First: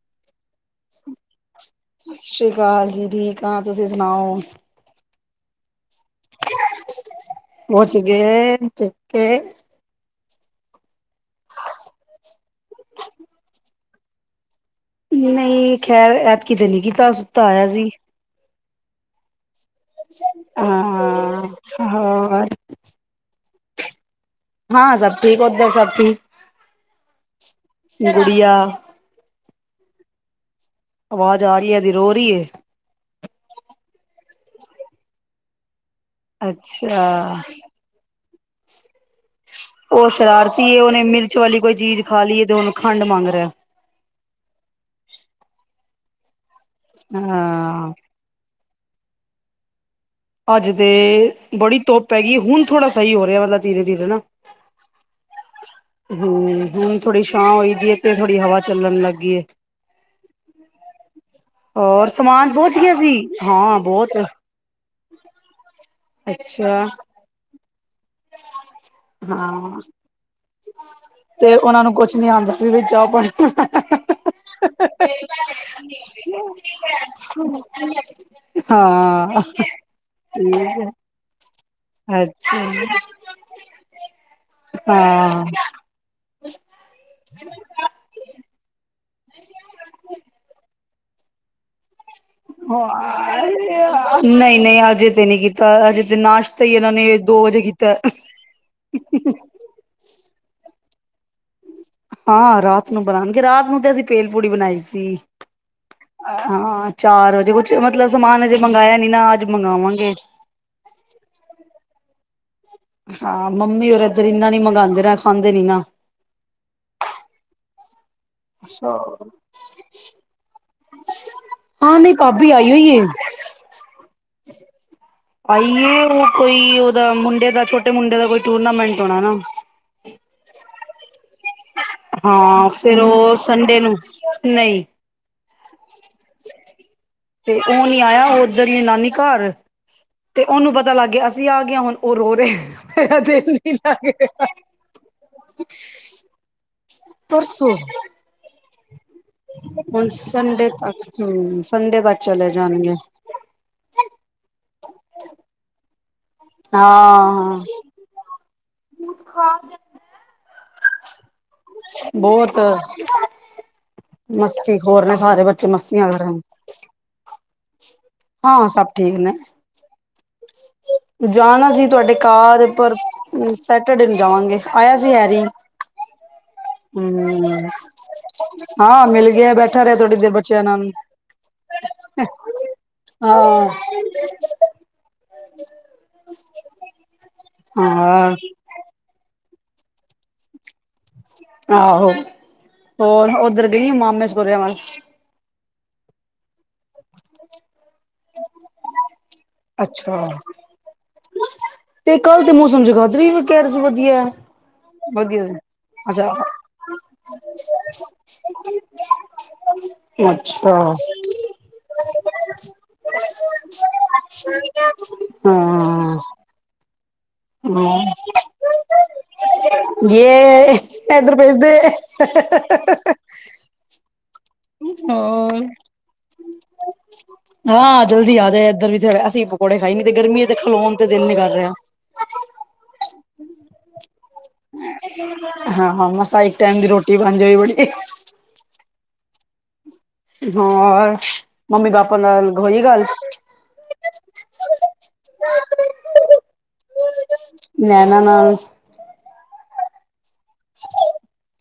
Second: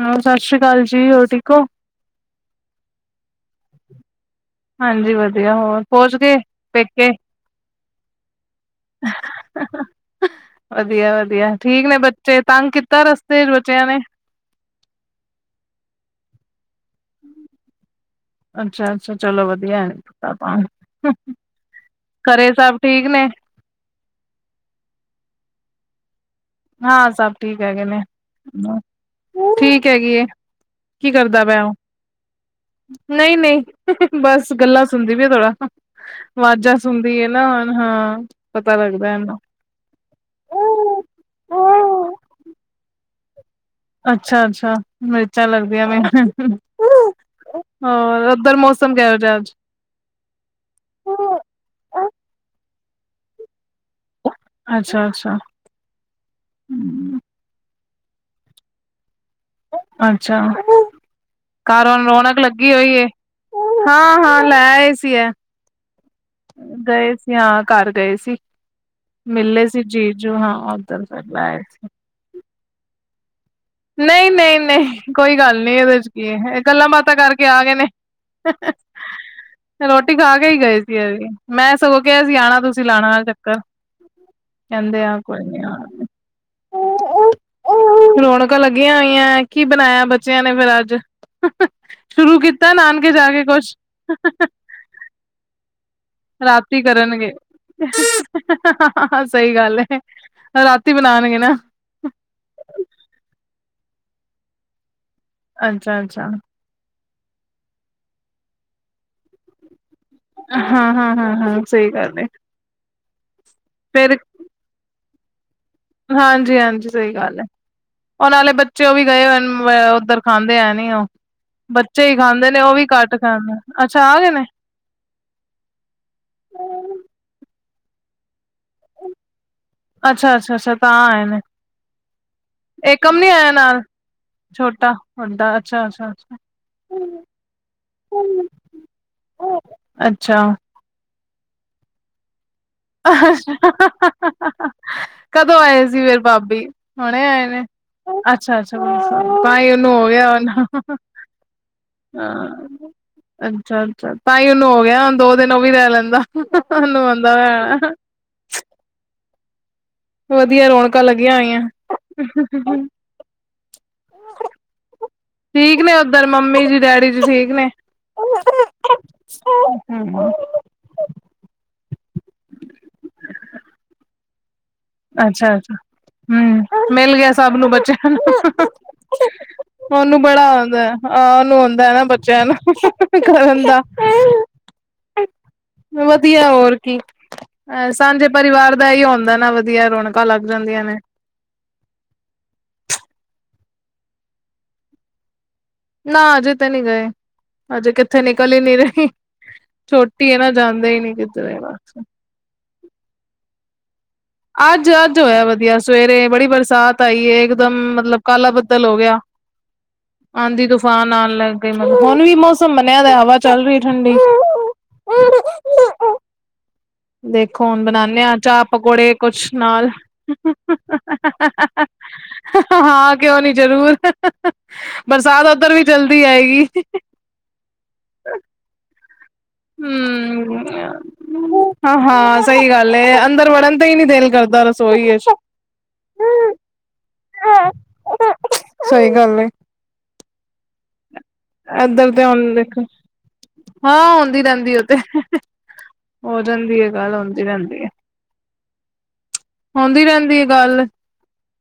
ਹਾ, ਸਤਿ ਸ਼੍ਰੀ ਅਕਾਲ ਜੀ, ਹੋਰ ਠੀਕ ਹੋ ਸਤਿ ਸ਼੍ਰੀ ਅਕਾਲ ਜੀ, ਠੀਕ ਆ, ਤੁਸੀਂ ਸੁਣਾਓ ਹਾਂਜੀ ਵਧੀਆ ਹੋਰ ਪਹੂਚ ਗਏ, ਪੇਕੇ ਪਹੁੰਚ ਗਏ ਪੇਕੇ ਵਧੀਆ -ਵਧੀਆ ਠੀਕ ਨੇ ਬੱਚੇ, ਤੰਗ ਕੀਤਾ ਰਸਤੇ ਬੱਚਿਆਂ ਨੇ ਨਹੀਂ ਖੈਰ ਐਤਕੀ ਤੇ ਨੀ ਕੀਤਾ, ਸੁੱਤਾ ਆਇਆ ਸੀ ਅੱਛਾ-ਅੱਛਾ ਚਲੋ ਵਧੀਆ ਤਾ ਆਪਾ, ਹਾਂ ਹਾਂ ਘਰੇ ਸਭ ਠੀਕ ਨੇ? ਹਾਂ ਸਭ ਠੀਕ, ਉੱਧਰ ਸਭ ਠੀਕ? ਹਾਂ ਸਭ ਠੀਕ ਹੈਗੇ ਨੇ, ਗੁੜੀਆ ਠੀਕ ਹੈਗੀ ਏ। ਕੀ ਆਵਾਜ਼ ਕਰਦਾ ਆ ਪਯਾ ਰਹੀ ਉਹ, ਹੈ ਇਹਦੀ ਰੋ ਰਹੀ ਹੈ ਨਈ-ਨਈ ਬਸ ਗੱਲਾਂ ਸੁਣਦੀ ਵੀ ਏ ਥੋੜਾ। ਆਵਾਜ਼ਾਂ ਸੁਣਦੀ ਏ ਅੱਛਾ ਨਾ ਹੁਣ, ਹਾਂ ਪਤਾ ਲੱਗਦਾ ਇਹਨੂੰ। ਉਹ ਸ਼ਰਾਰਤੀ ਏ ਉਹਨੇ ਮਿਰਚ ਵਾਲੀ ਕੋਈ ਚੀਜ਼ ਖਾ ਲਈਏ, ਤੇ ਹੁਣ ਖੰਡ ਮੰਗ ਰਿਹਾ। ਅੱਛਾ-ਅੱਛਾ ਮਿਰਚਾਂ ਲੱਗਦੀਆਂ ਪੇਈਆਂ, ਹਾਂ ਹੋਰ ਉਧਰ ਮੌਸ ਮੌਸਮ ਕੇਓ ਜਿਹਾ ਅੱਜ? ਅੱਜ ਤੇ ਬੜੀ ਧੁੱਪ ਹੇਗੀ ਏ, ਹੁਣ ਥੋੜ੍ਹਾ ਸਈ ਹੋ ਰਿਹਾ ਮਤਲਬ ਧੀਰੇ-ਧੀਰੇ ਨਾ। ਅੱਛਾ-ਅੱਛਾ। ਹੂੰ, ਹੁਣ ਥੋੜੀ ਛਾਂ ਹੋਈ ਦੀਏ ਤੇ ਥੋੜੀ ਹਵਾ ਚੱਲਣ ਲੱਗੀ ਏ। ਅੱਛਾ, ਘਰ ਹੁਣ ਹੋਰ ਰੋਣਕ ਸਮਾਨ ਲੱਗੀ ਪਹੁੰਚ ਗਿਆ ਹੋਈ ਏ, ਸੀ ਹਾਂ ਬਹੁਤ ਹਾਂ-ਹਾਂ। ਲੈ ਆਏ ਸੀ ਐ। ਅੱਛਾ ਗਏ ਸੀ, ਹਾਂ ਘਰ ਗਏ ਸੀ, ਮਿਲ ਲੈ ਹਾਂ ਸੀ ਜੀਜੂ ਹਾਂ। ਉੱਧਰ ਫਿਰ ਲੈ ਤੇ ਆਏ ਉਹਨਾਂ ਸੀ। ਨੂੰ ਕੁਛ ਨੀ ਆਂਦਾ ਸੀ, ਵੀ ਚਾਹ ਪਾਣੀ। ਨਈ-ਨਈ ਨਈ, ਕੋਈ ਗੱਲ ਨੀ ਇਹਦੇ ਚ ਕੀ ਏ ਗੱਲਾਂ ਬਾਤਾਂ ਕਰਕੇ ਆ ਗਏ ਨੇ। ਹਾਂ। ਰੋਟੀ ਖਾ ਕੇ ਠੀਕ ਹੀ ਗਏ ਸੀ ਹੈ ਅਸੀਂ, ਮੈਂ ਸਗੋਂ ਕਿਹਾ ਸੀ ਅੱਛਾ ਆਂਣਾ ਤੁਸੀਂ ਲਾਣਾ ਚੱਕਰ। ਕਹਿੰਦੇ ਆ ਕੋਈ ਹਾਂ ਨੀ ਆ, ਰੌਣਕਾਂ ਲੱਗੀਆ ਹੋ ਈਆ ਕੀ ਬਣਾਇਆ ਬੱਚਿਆਂ ਨੇ ਫੇਰ ਅੱਜ? ਸ਼ੁਰੂ ਕੀਤਾ ਨਾਨਕੇ ਜਾ ਕੇ ਕੁਛ ਨਈ-ਨਈ ਹਜੇ ਤੇ ਨੀ ਕੀ ਤਾਂ ਹਜੇ ਤੇ ਨਾਸ਼ਤਾ ਈ ਰਾਤੀ ਇਹਨਾਂ ਨੇ ਕਰਨਗੇ ਦੋ ਵਜੇ ਕੀਤਾ ਐ। ਕੀ ਗੱਲ ਐ ਰਾਤੀ ਬਣਾਣਗੇ ਨਾ। ਹਾਂ, ਰਾਤ ਨੂੰ ਬਣਾਣਗੇ। ਰਾਤ ਨੂੰ ਤੇ ਅਸੀਂ ਪੇਲ ਪੂੜੀ ਬਣਾਈ ਸੀ, ਅੱਛਾ ਅੱਛਾ ਹਾਂ। ਚਾਰ ਵਜੇ ਕੁਛ ਮਤਲਬ ਸਮਾਨ ਅਜੇ ਮੰਗਾਇਆ ਨੀ ਨਾ, ਅੱਜ ਮੰਗਾਵਾਂਗੇ। ਹਾਂ-ਹਾਂ-ਹਾਂ-ਹਾਂ ਸਈ ਗੱਲ ਏ। ਹਾਂ ਮੰਮੀ ਉਰ ਏਧਰ ਇੰਨਾ ਨੀ ਮੰਗਾਂਦੇ ਨਾ ਖਾਂਦੇ ਨੀ ਨਾ। ਹਾਂਜੀ-ਹਾਂਜੀ ਸਈ ਗੱਲ ਐ। ਓ ਆਲੇ ਬੱਚੇ ਉਹ ਵੀ ਗਏ ਹੋਏ ਉੱਧਰ, ਖਾਂਦੇ ਹੈ ਨੀ ਉਹ। ਹਾਂ ਬੱਚੇ ਨਹੀਂ ਈ ਖਾਂਦੇ ਭਾਬੀ ਨੇ, ਆਈ ਉਹ ਵੀ ਹੋਈ ਏ ਘੱਟ ਖਾਂਦੇ, ਅੱਛਾ ਆ ਗਏ ਨੇ। ਆਈ ਏ, ਉਹ ਕੋਈ ਉਹਦਾ ਮੁੰਡੇ ਦਾ ਛੋਟੇ ਮੁੰਡੇ ਦਾ ਕੋਈ ਟੂਰਨਾਮੈਂਟ ਹੋਣਾ ਨਾ। ਅੱਛਾ-ਅੱਛਾ-ਅੱਛਾ ਤਾਂ ਆਏ ਨੇ। ਹਾਂ ਫਿਰ ਏਕਮ ਉਹ ਸੰਡੇ ਨੂੰ ਨਹੀਂ ਹੁੰਦਾ, ਅੱਛਾ-ਅੱਛਾਾ। ਤੇ ਉਹ ਨੀ ਆਇਆ ਉੱਧਰ ਨਾਨੀ ਘਰ ਅੱਛਾ ਤੇ ਅੱਛਾ ਉਹਨੂੰ ਪਤਾ ਪਤਾ ਲੱਗ ਗਿਆ। ਅਸੀਂ ਆ ਗਏ ਹੁਣ ਉਹ ਰੋ ਰਿਹਾ। ਮੇਰਾ ਦਿਲ ਅੱਛਾ, ਨੀ ਲੱਗ ਕਦੋਂ ਆਏ ਸੀ ਫਿਰ ਭਾਬੀ? ਹੁਣੇ ਆਏ ਨੇ, ਪਰਸੋਂ ਅੱਛਾ-ਅੱਛਾ ਤਾਂਹੀ ਉਹਨੂੰ ਹੋ ਗਿਆ ਹੁਣ। ਹੂੰ, ਸੰਡੇ ਤੱਕ ਚਲੇ ਜਾਂਣਗੇ। ਅੱਛਾ-ਅੱਛਾ ਤਾਂ ਈ ਉਹਨੂੰ ਹੋ ਗਿਆ। ਦੋ ਦਿਨ ਉਹ ਵੀ ਰਹਿ ਲੈਂਦਾ, ਉਹਨੂੰ ਹੁੰਦਾ ਪਿਆ ਹਾਂ ਹੋਣਾ। [inaudible] ਵਧੀਆ ਰੌਣਕਾਂ ਲੱਗੀਆਂ ਹੋਈਆਂ। ਬੋਤ ਮਸਤੀ ਖੋਰ ਨੇ ਸਾਰੇ ਬੱਚੇ ਠੀਕ ਨੇ ਮਸਤੀਆਂ ਉੱਧਰ ਕਰਨ। ਮੰਮੀ ਜੀ ਡੈਡੀ ਠੀਕ ਨੇ ਹਾਂ ਸਭ ਠੀਕ ਨੇ, ਜਾਣਾ ਸੀ ਤੁਹਾਡੇ ਕਾਰ ਪਰ ਸੈਟਰਡੇ ਨੂੰ ਜਾਵਾਂਗੇ। ਆਇਆ ਸੀ ਹੈਰੀ ਅੱਛਾ-ਅੱਛਾ, ਹੂੰ। ਮਿਲ ਗਿਆ ਸਭ ਹਮ ਨੂੰ ਬੱਚਿਆਂ ਨੂੰ, ਹਾਂ ਮਿਲ ਗਿਆ ਬੈਠਾ ਰਿਹਾ ਥੋੜੀ ਉਹਨੂੰ ਦੇਰ ਬੜਾ ਬੱਚਿਆਂ ਆਂਦਾ ਨਾਲ ਐ ਆਹ ਉਹਨੂੰ ਹੁੰਦਾ ਨਾ ਬੱਚਿਆਂ ਨੂੰ ਕਰਨ ਹਾਂ ਦਾ। ਵਧੀਆ ਹੋਰ ਕੀ, ਸਾਂਝੇ ਹਾਂ ਪਰਿਵਾਰ ਦਾ ਏਹੀ ਹੁੰਦਾ ਨਾ ਵਧੀਆ, ਰੌਣਕਾਂ ਲੱਗ ਜਾਂਦੀਆਂ ਨੇ। ਆਹੋ, ਹੋਰ ਉੱਧਰ ਗਈ ਏ ਮਾਮੇ ਸਹੁਰਿਆਂ ਵੱਲ? ਨਾ ਅਜੇ ਤੇ ਨਈ ਗਏ, ਹਜੇ ਕਿੱਥੇ ਨਿਕਲ ਹੀ ਨਈ ਰਹੀ। ਅੱਛਾ ਛੋਟੀ ਐ ਨਾ ਜਾਂਦੇ ਹੀ ਨੀ ਕਿੱਧਰੇ ਬਾਹਰ। ਕੱਲ੍ਹ ਤੇ ਮੌਸਮ ਜਗਾਧਰੀ ਰੁ ਕਹਿ ਰਹੇ ਸੀ ਵਧੀਆ। ਅੱਜ ਅੱਜ ਹੋਇਆ ਵਧੀਆ ਸਵੇਰੇ ਅੱਛਾ ਬੜੀ ਬਰਸਾਤ ਆਈ ਏ ਇਕਦਮ ਮਤਲਬ ਕਾਲਾ ਬੱਦਲ ਹੋ ਗਿਆ। ਆਂਦੀ ਅੱਛਾ। ਤੂਫਾਨ ਆਣ ਲੱਗ ਗਏ ਮਤਲਬ ਹੁਣ ਵੀ ਮੌਸਮ ਬਣਿਆ ਹਵਾ ਚੱਲ ਰਹੀ ਠੰਡੀ। ਹਾਂ। ਦੇਖੋ ਹੁਣ ਬਣਾਉਂਨੇ ਹਾਂ ਚਾਹ ਪਕੌੜੇ ਕੁਛ ਨਾਲ, ਯੇ ਇਧਰ ਭੇਜ ਦੇ। ਹਾਂ ਕਿਉਂ ਨੀ ਜਰੂਰ। ਬਰਸਾਤ ਹੋਰ ਉੱਧਰ ਵੀ ਚਲਦੀ ਆਏਗੀ। ਹਾਂ ਜਲਦੀ ਆ ਜਾਏ ਇੱਧਰ ਵੀ ਅਸੀਂ ਪਕੌੜੇ ਖਾਈ ਨੀ ਤੇ ਗਰਮੀ ਤੇ ਖਲੋਣ ਤੇ ਦਿਲ ਨੀ ਕਰ ਰਿਹਾ। ਹਾਂ, ਹਾਂ, ਸਹੀ ਗੱਲ ਏ ਅੰਦਰ ਵੜਨ ਤੇ ਹੀ ਨੀ ਦਿਲ ਕਰਦਾ। ਰਸੋਈ ਵਿੱਚ, ਹਾਂ-ਹਾਂ ਮਸਾਂ ਇੱਕ ਟਾਈਮ ਦੀ ਰੋਟੀ ਬਣ ਜਾਏ ਬੜੀ ਸਹੀ ਗੱਲ ਏ। ਹਾਂ, ਮੰਮੀ ਏਧਰ ਪਾਪਾ ਤੇ ਨਾਲ ਹੁਣ ਦੇਖੋ ਹੋਈ ਗੱਲ? ਹਾਂ, ਹੁੰਦੀ ਰਹਿੰਦੀ ਓ ਤੇ ਹੋ ਜਾਂਦੀ ਹੈ ਗੱਲ ਆਉਂਦੀ ਰਹਿੰਦੀ ਹੈ। ਇਹ ਨਾ ਹੁੰਦੀ ਰਹਿੰਦੀ ਹੈ ਗੱਲ,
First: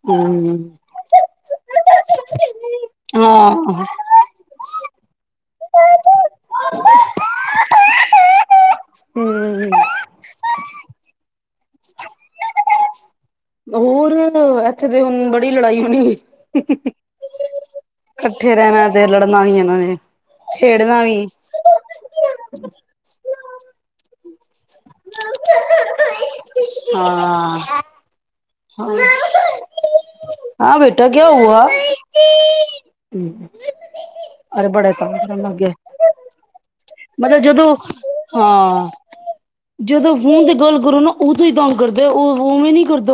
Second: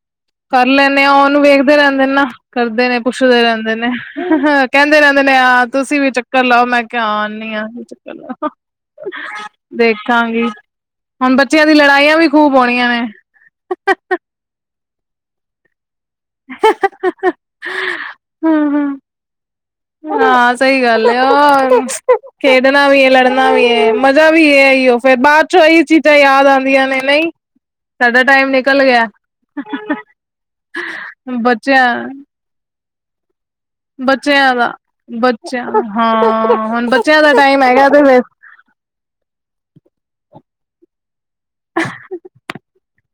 ਹੂੰ ਕਰ ਲੈਂਦੇ ਆ ਉਹਨੂੰ ਵੇਖਦੇ ਰਹਿੰਦੇ ਨੇ ਨਾ, ਕਰਦੇ ਨੇ ਖ਼ੁਸ਼ ਹੋਏ ਹਾਂ। ਰਹਿੰਦੇ ਨੇ। ਹਾਂ ਕਹਿੰਦੇ ਰਹਿੰਦੇ ਨੇ ਆ ਤੁਸੀਂ ਵੀ ਚੱਕਰ ਲਓ ਮੈਂ ਕਿਹਾ ਆਦੀ ਆ। ਹੂੰ, ਦੇਖਾਂਗੀ, ਹੁਣ ਬੱਚਿਆਂ ਦੀ ਲੜਾਈਆਂ ਵੀ ਖੂਬ ਹੋਣੀਆਂ ਨੇ। ਹੋਰ ਇੱਥੇ ਦੇ ਹੁਣ ਬੜੀ ਲੜਾਈ ਹੋਣੀ, ਇਕੱਠੇ ਹਮ ਰਹਿਣਾ ਹਮ ਤੇ ਲੜਨਾ ਹੀ ਇਹਨਾਂ ਨੇ। ਹਾਂ ਸਹੀ ਖੇਡਣਾ ਗੱਲ ਆ ਵੀ। ਹੋਰ, ਖੇਡਣਾ ਵੀ, ਲੜਨਾ ਵੀ ਹੈ ਮਜ਼ਾ ਵੀ ਇਹ ਹੀ ਉਹ ਫਿਰ ਬਾਅਦ ਚੋਂ ਇਹੀ ਚੀਜ਼ਾਂ ਯਾਦ ਆਉਂਦਿਆ ਆਉਂਦੀਆਂ ਨੇ ਨਹੀਂ, ਹਾਂ, ਸਾਡਾ ਟਾਈਮ ਨਿਕਲ ਗਿਆ, ਹਾਂ ਬੇਟਾ ਕਿਆ ਹੁਆ। ਬੱਚਿਆਂ ਬੱਚਿਆਂ ਅਰੇ ਦਾ, ਬੜੇ ਤੰਗ ਕਰਨ ਲੱਗ ਬੱਚਿਆਂ ਗਏ, ਦਾ ਹਾ ਹੁਣ ਬੱਚਿਆਂ ਦਾ ਮਤਲਬ ਟਾਈਮ ਜਦੋਂ ਹੈਗਾ ਤੇ ਫੇਰ ਹਾਂ, ਜਦੋਂ ਫੋਨ ਦੀ ਗੱਲ ਕਰੋ ਨਾ ਉਦੋਂ ਹੀ ਤੰਗ ਕਰਦੇ ਉਵੇਂ ਨੀ ਕਰਦੇ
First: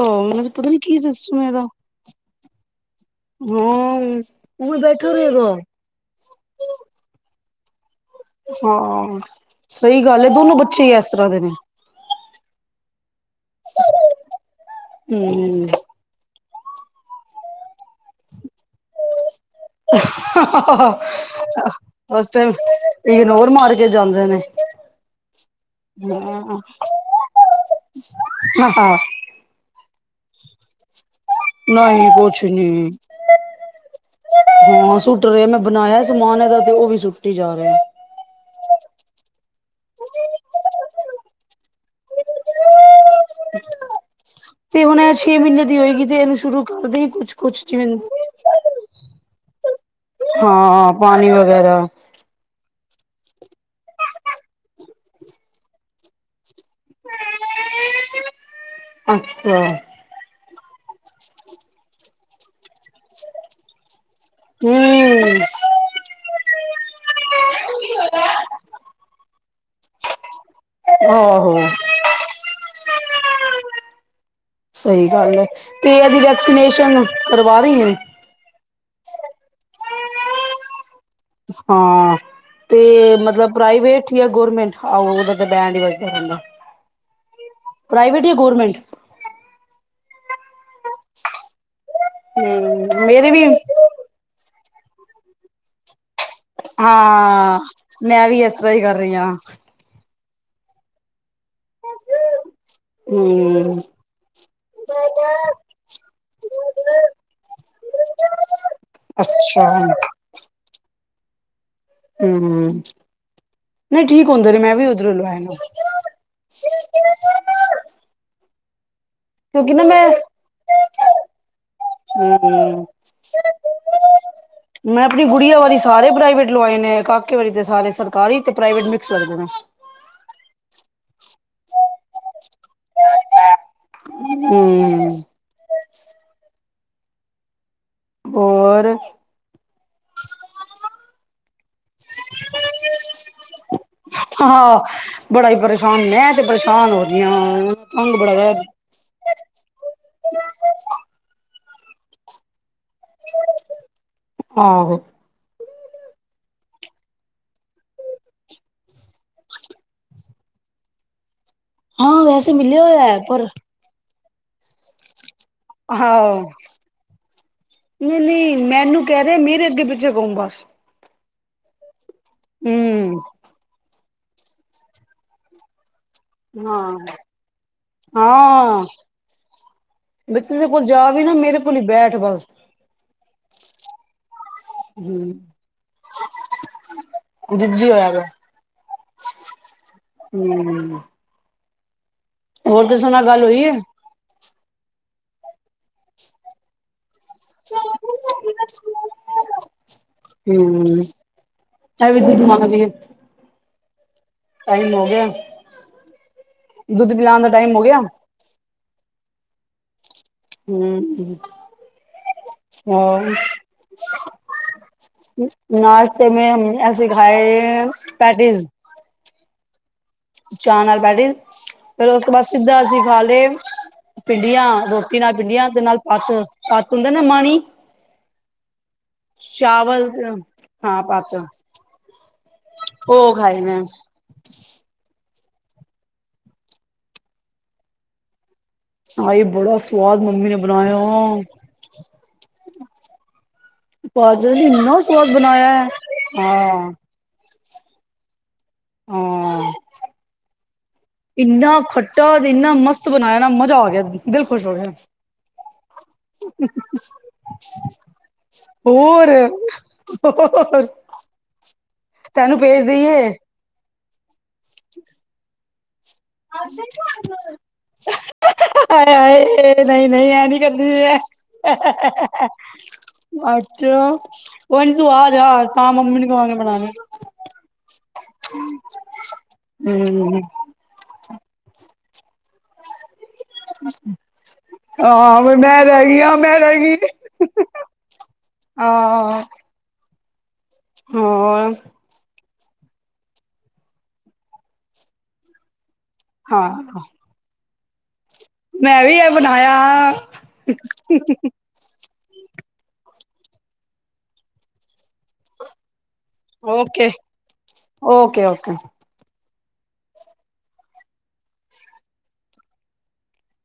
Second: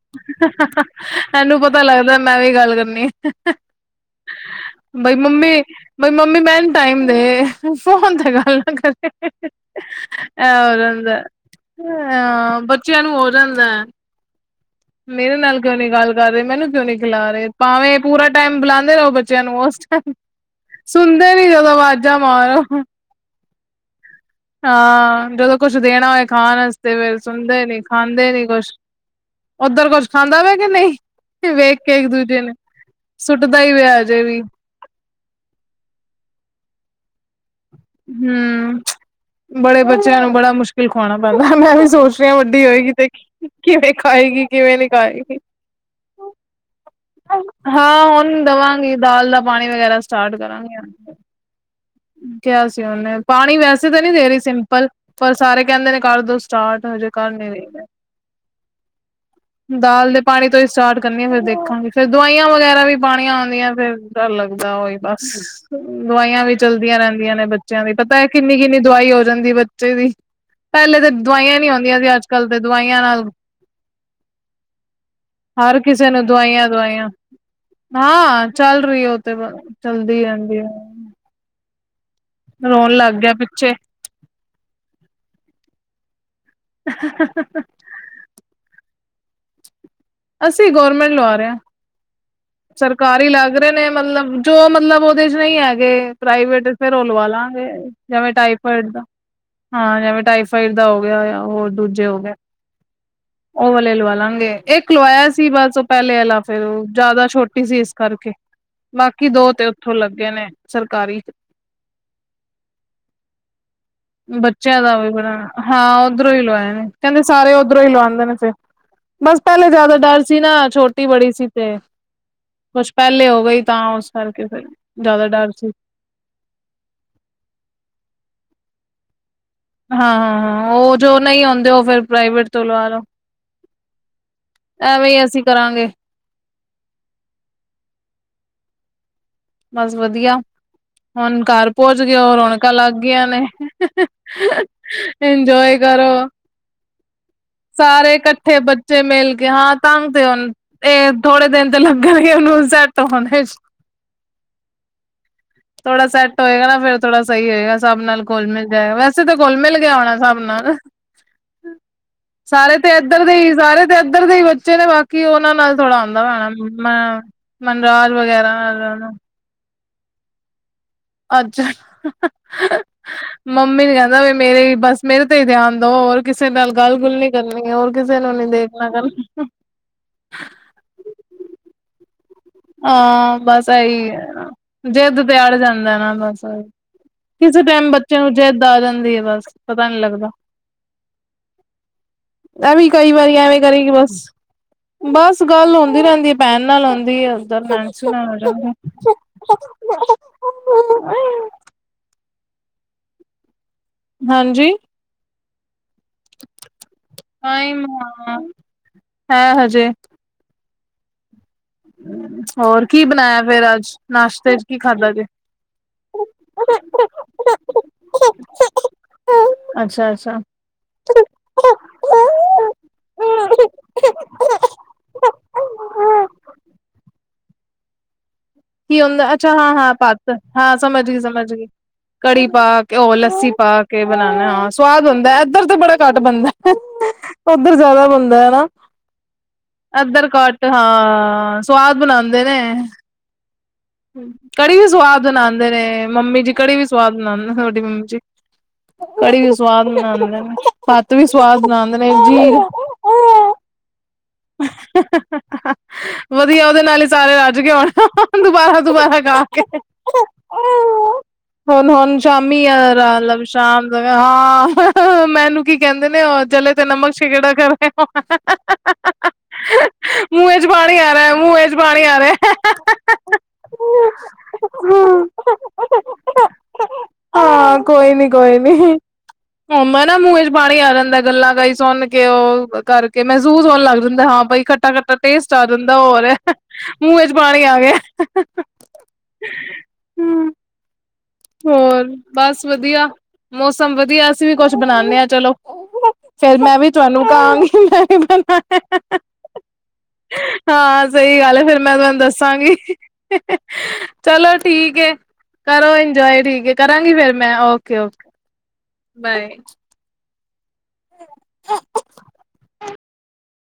ਇਹਨੂੰ ਪਤਾ ਲੱਗਦਾ ਮੈਂ ਵੀ ਗੱਲ ਕਰਨੀ ਆ, ਹਾਂ, ਹੁਣ ਬੈਠਾ ਸੀਗਾ, ਮੰਮੀ ਬਈ ਮੰਮੀ ਮੈਂਨੂੰ ਟਾਈਮ ਦੇ ਫੋਨ ਗੱਲ ਕਰਕੇ ਹਾਂ ਸਹੀ ਗੱਲ ਹੈ ਇਹ ਦੋਨੋ ਹੋ ਬੱਚੇ ਹੀ ਇਸ ਜਾਂਦਾ, ਤਰ੍ਹਾਂ ਦੇ ਨੇ ਹਾਂ, ਬੱਚਿਆਂ ਨੂੰ ਹੋ ਜਾਂਦਾ ਹੈ। ਮੇਰੇ ਨਾਲ ਹਮ ਕਿਉਂ ਨੀ ਗੱਲ ਕਰ ਰਹੇ ਮੈਨੂੰ ਕਿਉਂ ਨੀ ਖਿਲਾ ਰਹੇ ਭਾਵੇਂ ਪੂਰਾ ਟਾਈਮ ਬੁਲਾਉਂਦੇ ਰਹੋ ਬੱਚਿਆਂ ਨੂੰ ਉਹ ਆਵਾਜ਼ਾਂ ਉਸ ਟਾਈਮ ਮਾਰੋ ਇਗਨੋਰ ਮਾਰ ਕੇ ਜਾਂਦੇ ਨੇ, ਹਾਂ, ਜਦੋਂ ਕੁਛ ਦੇਣਾ ਹੋਏ ਖਾਣ ਹਾਂ ਵਾਸਤੇ ਫਿਰ ਸੁਣਦੇ ਨੀ ਖਾਂਦੇ ਨੀ ਕੁਛ। ਉੱਧਰ ਕੁੱਛ ਖਾਂਦਾ ਵੇ? ਨਹੀਂ, ਵੇਖ ਕੇ ਇੱਕ ਨਹੀਂ ਦੂਜੇ ਕੁਛ ਨੇ ਨੀ ਸੁੱਟਦਾ ਹੀ ਪਿਆ ਅੱਜੇ ਵੀ। [unintelligible] ਸੁੱਟ ਰਿਹਾ ਮੈਂ ਬਣਾਇਆ ਸਮਾਨ ਇਹਦਾ ਤੇ ਉਹ ਵੀ ਸੁੱਟੀ ਜਾ ਰਿਹਾ। ਹੂੰ। ਬੜੇ ਬੱਚਿਆਂ ਨੂੰ ਬੜਾ ਮੁਸ਼ਕਿਲ ਖਵਾਉਣਾ ਪੈਂਦਾ ਮੈਂ ਵੀ ਸੋਚ ਰਿਹੀ ਹਾ ਵੱਡੀ ਹੋਏਗੀ ਤੇ ਕਿਵੇਂ ਖਾਏਗੀ ਕਿਵੇਂ ਨੀ ਖਾਏਗੀ। [unintelligible] ਨਾਂ ਦੀ ਹੋਏਗੀ। ਦੇਣ ਸ਼ੁਰੂ ਕਰ ਦੇ। ਕੁਛ-ਕੁਛ, ਜਿਵੇਂ, ਹਾਂ ਹੁਣ ਦੇਵਾਂਗੀ ਦਾਲ ਦਾ ਪਾਣੀ ਵਗੈਰਾ ਸਟਾਰਟ ਕਰਾਂਗੇ ਹਾਂ ਪਾਣੀ ਵਗੈਰਾ। ਕਿਹਾ ਸੀ ਉਹਨੇ ਪਾਣੀ ਵੈਸੇ ਤਾਂ ਨਹੀਂ ਦੇ ਰਹੀ ਸਿੰਪਲ, ਪਰ ਸਾਰੇ ਕਹਿੰਦੇ ਨੇ ਕਰ ਦੋ ਸਟਾਰਟ ਹਜੇ ਕਰ ਨੀ ਰਹੀ ਮੈਂ। ਅੱਛਾ ਦਾਲ ਦੇ, ਪਾਣੀ ਤੋਂ ਹੀ ਸਟਾਰਟ ਕਰਨੀ ਫਿਰ ਦੇਖਾਂਗੇ ਫੇਰ ਦਵਾਈਆਂ ਵਗੈਰਾ ਵੀ ਪਾਣੀਆਂ ਆਉਂਦੀਆਂ ਫੇਰ। ਲੱਗਦਾ ਬਸ, ਹਮ ਦਵਾਈਆਂ ਵਿੱਚ ਚਲਦੀਆਂ ਰਹਿੰਦੀਆਂ ਨੇ ਬੱਚਿਆਂ ਦੀ ਪਤਾ ਹੈ ਕਿੰਨੀ ਕਿੰਨੀ ਦਵਾਈ ਹੋ ਜਾਂਦੀ ਬੱਚੇ ਦੀ, ਪਹਿਲੇ ਤੇ ਦਵਾਈਆਂ ਆਹੋ ਨਹੀ ਹੂੰਦੀਆਂ ਸੀ ਅੱਜ -ਕੱਲ ਤੇ ਦਵਾਈਆਂ ਨਾਲ ਸਹੀ ਗੱਲ ਹੈ ਹਰ ਤੇ ਕਿਸੇ ਇਹਦੀ ਨੂੰ ਦਵਾਈਆਂ- ਵੈਕਸੀਨੇਸ਼ਨ ਦਵਾਈਆਂ, ਕਰਵਾ ਰਹੀ ਹੈ ਹਾਂ! ਚੱਲ ਰਹੀ ਉਹ ਤੇ ਬਸ, ਚੱਲਦੀ ਰਹਿੰਦੀ ਹੈ। ਹਾਂ! ਤੇ ਰੋਣ ਲੱਗ ਗਿਆ ਮਤਲਬ ਪਿੱਛੇ ਪ੍ਰਾਈਵੇਟ ਜਾਂ ਗੌਰਮੈਂਟ? ਆ! ਉਹਦਾ ਤਾਂ ਬੈਡ ਹੀ ਵਜਦਾ ਰਹਿੰਦਾ। ਹ -ਹ -ਹ -ਹ ਪ੍ਰਾਈਵੇਟ ਜਾਂ ਗੌਰਮੈਂਟ? ਅਸੀਂ ਗੌਰਮੈਂਟ ਲਵਾ ਰਹੇ ਹਾਂ। ਹਮ ਸਰਕਾਰੀ ਮੇਰੇ ਵੀ ਲੱਗ ਰਹੇ ਨੇ ਮਤਲਬ, ਜੋ ਮਤਲਬ ਉਹਦੇ ਚ ਨਹੀਂ ਹੈਗੇ ਪ੍ਰਾਈਵੇਟ ਫਿਰ ਉਹ ਹਾਂ ਲਵਾਲਾਂਗੇ ਮੈਂ ਜਿਵੇਂ ਵੀ ਇਸ ਤਰ੍ਹਾਂ ਹੀ ਟਾਈਫੋਇਡ ਕਰ ਦਾ। ਰਹੀ ਹਾਂ ਹਾਂ, ਜਿਵੇਂ ਟਾਈਫਾਈਡ ਦਾ ਹੋ ਗਿਆ ਜਾਂ ਹੋਰ ਦੂਜੇ ਹੋ ਗਏ। ਉਹ ਹਮ ਵਾਲੇ ਲਵਾਲਾਂਗੇ, ਇੱਕ ਲਵਾਇਆ ਸੀ ਬਸ ਉਹ ਪਹਿਲੇ ਆਲਾ ਫੇਰ ਜ਼ਿਆਦਾ ਟੀ ਸੀ ਇਸ ਕਰਕੇ, ਬਾਕੀ ਦੋ ਤੇ ਅੱਛਾ ਉੱਥੋਂ ਲੱਗੇ ਨੇ ਸਰਕਾਰੀ। ਹਮ ਨਹੀਂ ਠੀਕ ਹੁੰਦੇ ਨੇ ਬੱਚੇ ਮੈਂ ਦਾ ਵੀ ਉੱਧਰੋਂ ਬੜਾ ਲਵਾਏ ਨੇ ਹਾਂ ਉਹ ਉੱਧਰੋਂ ਹੀ ਲਵਾਏ ਨੇ, ਕਿੰਦੇ ਸਾਰੇ ਉੱਧਰੋਂ ਹੀ ਲਵਾਉਂਦੇ ਨੇ ਫਿਰ। ਬਸ ਪਹਿਲੇ ਕਿਉਂਕਿ ਨਾ ਜਿਆਦਾ ਮੈਂ ਡਰ ਸੀ ਨਾ ਛੋਟੀ ਬੜੀ ਸੀ ਤੇ ਹਮ-ਹਮ, ਕੁਛ ਪਹਿਲੇ ਹੋ ਗਈ ਤਾਂ ਉਸ ਕਰਕੇ ਫਿਰ ਮੈਂ ਆਪਣੀ ਜ਼ਿਆਦਾ ਡਰ ਗੁੜੀਆਂ ਸੀ ਵਾਰੀ ਸਾਰੇ ਪ੍ਰਾਈਵੇਟ ਲਵਾਏ ਨੇ, ਕਾਕੇ ਵਾਰੀ ਤੇ ਸਾਰੇ ਸਰਕਾਰੀ ਤੇ ਪ੍ਰਾਈਵੇਟ ਮਿਕ੍ਸ ਲੱਗਦੇ ਨੇ। ਹਾਂ -ਹਾਂ -ਹਾਂ, ਉਹ ਜੋ ਨਹੀਂ ਹੁੰਦੇ ਉਹ ਫਿਰ ਪ੍ਰਾਈਵੇਟ ਤੋਂ ਲਵਾ ਲਓ। ਹਮ ਐਵੇਂ ਹੀ ਅਸੀਂ ਕਰਾਂਗੇ। ਹੋਰ ਬਸ ਵਧੀਆ, ਹੁਣ ਘਰ ਪਹੁੰਚ ਗਏ ਹੋ ਰੌਣਕਾਂ ਲੱਗ ਗਈਆਂ ਨੇ। ਹਾਂ, ਬੜਾ ਹੀ ਇੰਜੋਏ ਪਰੇਸ਼ਾਨ ਕਰੋ ਮੈਂ ਤੇ ਪਰੇਸ਼ਾਨ ਹੋ ਰਹੀ ਹਾਂ। ਸਾਰੇ ਤੰਗ ਬੜਾ ਹੋਇਆ ਇਕੱਠੇ ਬ ਬੱਚੇ ਮਿਲ ਕੇ ਹਾਂ ਤੰਗ ਤੇ ਉਹਨ ਇਹ ਥੋੜੇ ਦਿਨ ਤੇ ਲੱਗਣਗੇ ਉਹਨੂੰ ਸੈਟ ਤ ਹੋਣ ਵਿੱਚ ਹ [unintelligible] ਥੋੜਾ ਸੈਟ ਹੋਏਗਾ ਨਾ ਫੇਰ ਥੋੜ੍ਹਾ ਸਹੀ ਹੋਏਗਾ ਸਬ ਨਾਲ ਕੁਲ ਮਿਲ ਜਾਏਗਾ ਵੈਸੇ ਤਾਂ ਕੁਲ ਮਿਲ ਗਿਆ ਹੋਣਾ ਸਬ ਨਾਲ ਹਾਂ ਵੈਸੇ ਸਾਰੇ ਮਿਲਿਆ ਤੇ ਹੋਇਆ ਹੈ ਇੱਧਰ ਦੇ ਪਰ ਹੀ, ਸਾਰੇ ਤੇ ਇੱਧਰ ਦੇ ਹੀ ਬੱਚੇ ਨੇ ਬਾਕੀ ਉਹਨਾਂ ਨਾਲ ਥੋੜ੍ਹਾ ਹਾਂ ਆਉਂਦਾ ਵਾੈ [unintelligible] ਮ ਮਨਰਾਜ ਵਗੈਰਾ ਨਾਲ- ਵੀ ਮੇਰੇ ਅੱਗੇ- ਪਿੱਛੇ ਘੁਮ ਬਸ ਅਛ, ਹ -ਹ -ਹ ਹਮ ਮੰਮੀ ਦੀ ਗਲ ਦਾ ਮੇਰੇ ਬਸ ਮੇਰੇ ਤੇ ਹੀ ਧਿਆਨ ਦੋ ਹੋਰ ਕਿਸੇ ਨਾਲ ਹਾਂ ਗੱਲ- ਗੁੱਲ ਨੀ ਕਰਨੀ ਹੈ। ਹੋਰ ਕਿਸੇ ਨੂੰ ਨੀ ਹਾਂ ਦੇਖਣਾ ਕਰਨਾ। ਵੀ ਕਿਸੇ ਕੋਲ ਜਾ ਵੀ ਨਾ, ਮੇਰੇ ਕੋਲ ਹੀ ਬੈਠ ਬਸ। ਹਾਂ, ਬਸ ਇਹੀ ਹੈ। ਜ਼ਿਦ ਬੈਠ ਜਾਂਦਾ ਨਾ ਬਸ ਕਿਸੇ ਟਾਈਮ ਜਿੱਦੀ ਹੋਇਆ ਬੱਚੇ ਵਾ ਨੂੰ ਜਿੱਦ ਆ ਜਾਂਦੀ ਹੈ ਬਸ, ਪਤਾ ਨੀ ਲੱਗਦਾ। ਹਮ ਇਹ ਹੋਰ ਵੀ ਕਿਸੇ ਕਈ ਨਾਲ ਵਾਰੀ ਗੱਲ ਐਵੇਂ ਹੋਈ ਹੈ ਕਰੇਗੀ ਬਸ। ਬਸ ਗੱਲ ਹੁੰਦੀ ਰਹਿੰਦੀ ਹੈ ਭੈਣ ਨਾਲ ਹੁੰਦੀ ਹੈ ਡ ਹਮ [unintelligible] [unintelligible] ਹਾਂਜੀ ਟਾਈਮ ਹੋ ਗਿਆ। ਦੁੱਧ ਪਿਲਾਉਣ ਦਾ ਟਾਈਮ ਹੋ ਗਿਆ? ਹੈ ਹਜੇ ਹਮਮ ਹੋਰ ਕਿ ਬਣਾਇਆ ਫੇਰ ਅੱਜ? ਨਾਸ਼ਤੇ 'ਚ ਕਿ ਖਾਧਾ ਜੇ? ਐਸੀ ਖਾਏ, ਪੈਟੀਜ਼ ਅੱਛਾ- ਅੱਛਾ। ਚਾਅ ਨਾਲ ਪੈਟਿਸ, ਫਿਰ ਉਸ ਤੋਂ ਬਾਅਦ ਸਿੱਧਾ ਅਸੀ ਖਾ ਲਏ। ਭਿੰਡੀਆਂ ਰੋਟੀ ਨਾਲ ਭਿੰਡੀਆਂ, ਦੇ ਨਾਲ ਪੱਤ, ਪੱਤ ਹੁੰਦੇ ਨਾ ਮਾਣੀ ਕੀ ਹੁੰਦਾ, ਅੱਛਾ, ਹਾਂ-ਹਾਂ, ਚਾਵਲ ਪੱਤ, ਹਾਂ ਸਮਝਗੀ, ਸਮਝਗੀ। ਕੜੀ ਪਾਕੇ, ਉਹ ਲੱਸੀ ਖਾਏ ਨੇ ਪਾਕੇ ਬਣਾਨਾਂ ਹਾਂ ਸਵਾਦ ਹੁੰਦਾ, ਇੱਧਰ ਤੇ ਬੜਾ ਘੱਟ ਬਣਦਾ, ਉੱਧਰ ਜ਼ਿਆਦਾ ਬਣਦਾ, ਹੈਨਾ। ਹਾਏ ਬੜਾ ਸਵਾਦ ਇੱਧਰ ਮੰਮੀ ਨੇ ਘੱਟ, ਬਣਾਇਆ ਹਾਂ, ਸਵਾਦ ਬਣਾਂਦੇ ਨੇ। ਭਾਜੀ ਨੇ ਕੜੀ ਵੀ ਇੰਨਾ ਸਵਾਦ ਬਣਾਂਦੇ ਬਣਾਇਆ ਹੈ ਨੇ, ਮੰਮੀ ਜੀ, ਕੜੀ ਵੀ ਹਾਂ ਸਵਾਦ ਬਣਾਂਦੇ ਤੁਹਾਡੇ ਮੰਮੀ ਜੀ? ਕੜੀ ਵੀ ਹਾਂ ਸਵਾਦ ਬਣਾਂਦੇਨ ਪੱਤ ਵੀ ਸਵਾਦ ਇੰਨਾ ਬਣਾਂਦੇ ਨੇ, ਖੱਟਾ ਤੇ ਜੀ। ਇੰਨਾ ਮਸਤ ਬਣਾਇਆ ਨਾ, ਮਜ਼ਾ ਆਗਿਆ, ਦਿਲ ਖੁਸ਼ ਹੋਗਿਆ। ਵਧੀਆ, ਉਹਦੇ ਨਾਲ ਹੀ ਸਾਰੇ ਰੱਜ ਗਏ ਹੋਣੇ, ਦੁਬਾਰਾ-ਦੁਬਾਰਾ ਹੋਰ ਖਾਕੇ। ਹੋਰ ਹੁਣ, ਹੁਣ ਤੈਨੂੰ ਸ਼ਾਮੀ ਭੇਜ ਅ ਰ ਆ ਦੇਈਏ ਲ ਸ਼ਾਮ, ਹਾਂ ਮੈਨੂੰ ਕੀ ਕਹਿੰਦੇ ਨੇ, ਉਹ ਜਲੇ ਤੇ, ਨਮਕ ਸ਼ਿਗੜ ਕਰ ਰਹੇ ਹੋ। ਹਾਹਾਹਾ ਹਾਏ ਹਾਏ, ਨਹੀਂ-ਨਹੀਂ ਐਂ ਨੀ ਕਹਿੰਦੀ ਸੀ, ਆ ਮੈਂ। ਰਿਹਾ ਮੂੰਹ ਚ ਪਾਣੀ ਆ ਰਿਹਾ ਅੱਛਾ, ਕੋਈ ਨੀ ਤੂੰ ਆਜਾ, ਤਾਂ ਮੰਮੀ ਨੂੰ ਕਵਾਂਗੇ ਬਣਾਲੇ ਹਾਂ, ਕੋਈ ਨੀ, ਕੋਈ ਨੀ, ਮੰਮਾ ਨਾ ਮੂੰਹ ਹੂੰ ਵਿੱਚ ਪਾ ਪਾਣੀ ਆ ਜਾਂਦਾ, ਗੱਲਾਂ ਕਈ ਸੁਣਕੇ ਉਹ ਕਰਕੇ, ਮਹਿਸੂਸ ਹੋਣ ਲੱਗ ਬੰਦਾ, ਹਾਂ ਬਾਈ ਖੱਟਾ-ਖੱਟਾ ਹਾਂ ਟੇਸਟ ਆ ਮੈਂ ਜਾਂਦਾ, ਰਹਿ ਗਈ ਹੋਰ ਹਾਂ ਮੈਂ ਰਹਿ ਗਈ ਮੂੰਹ ਵਿੱਚ ਪਾਣੀ ਆਗਿਆ। ਹਾਂ। ਹੂੰ ਹਾਂ। ਹੋਰ ਬਸ ਵਧੀਆ, ਮੌਸਮ ਵਧੀਆ। ਅਸੀਂ ਵੀ ਕੁਛ ਬਣਾਂਨੇ ਆ, ਚਲੋ। ਫੇਰ, ਹਾਂ ਮੈਂ ਵੀ ਤੁਹਾਨੂੰ ਕਹਾਂਗੀ, ''ਮੈਂ ਮੈਂ ਵੀ ਇਹ ਬਣਾਇਆ ਹਾਂ, ਸਹੀ ਗੱਲ ਏ, ਫਿਰ ਮੈਂ ਤੁਹਾਨੂੰ ਦੱਸਾਂਗੀ। ਚਲੋ ਠੀਕ ਏ, ਕਰੋ ਇੰਜੋਏ। ਠੀਕ ਏ, ਓਕੇ ਕਰਾਂਗੀ ਫੇਰ ਮੈਂ, ਓਕੇ-ਓਕੇ ਓਕੇ ਓਕੇ ਬਾਏ। [inaudible]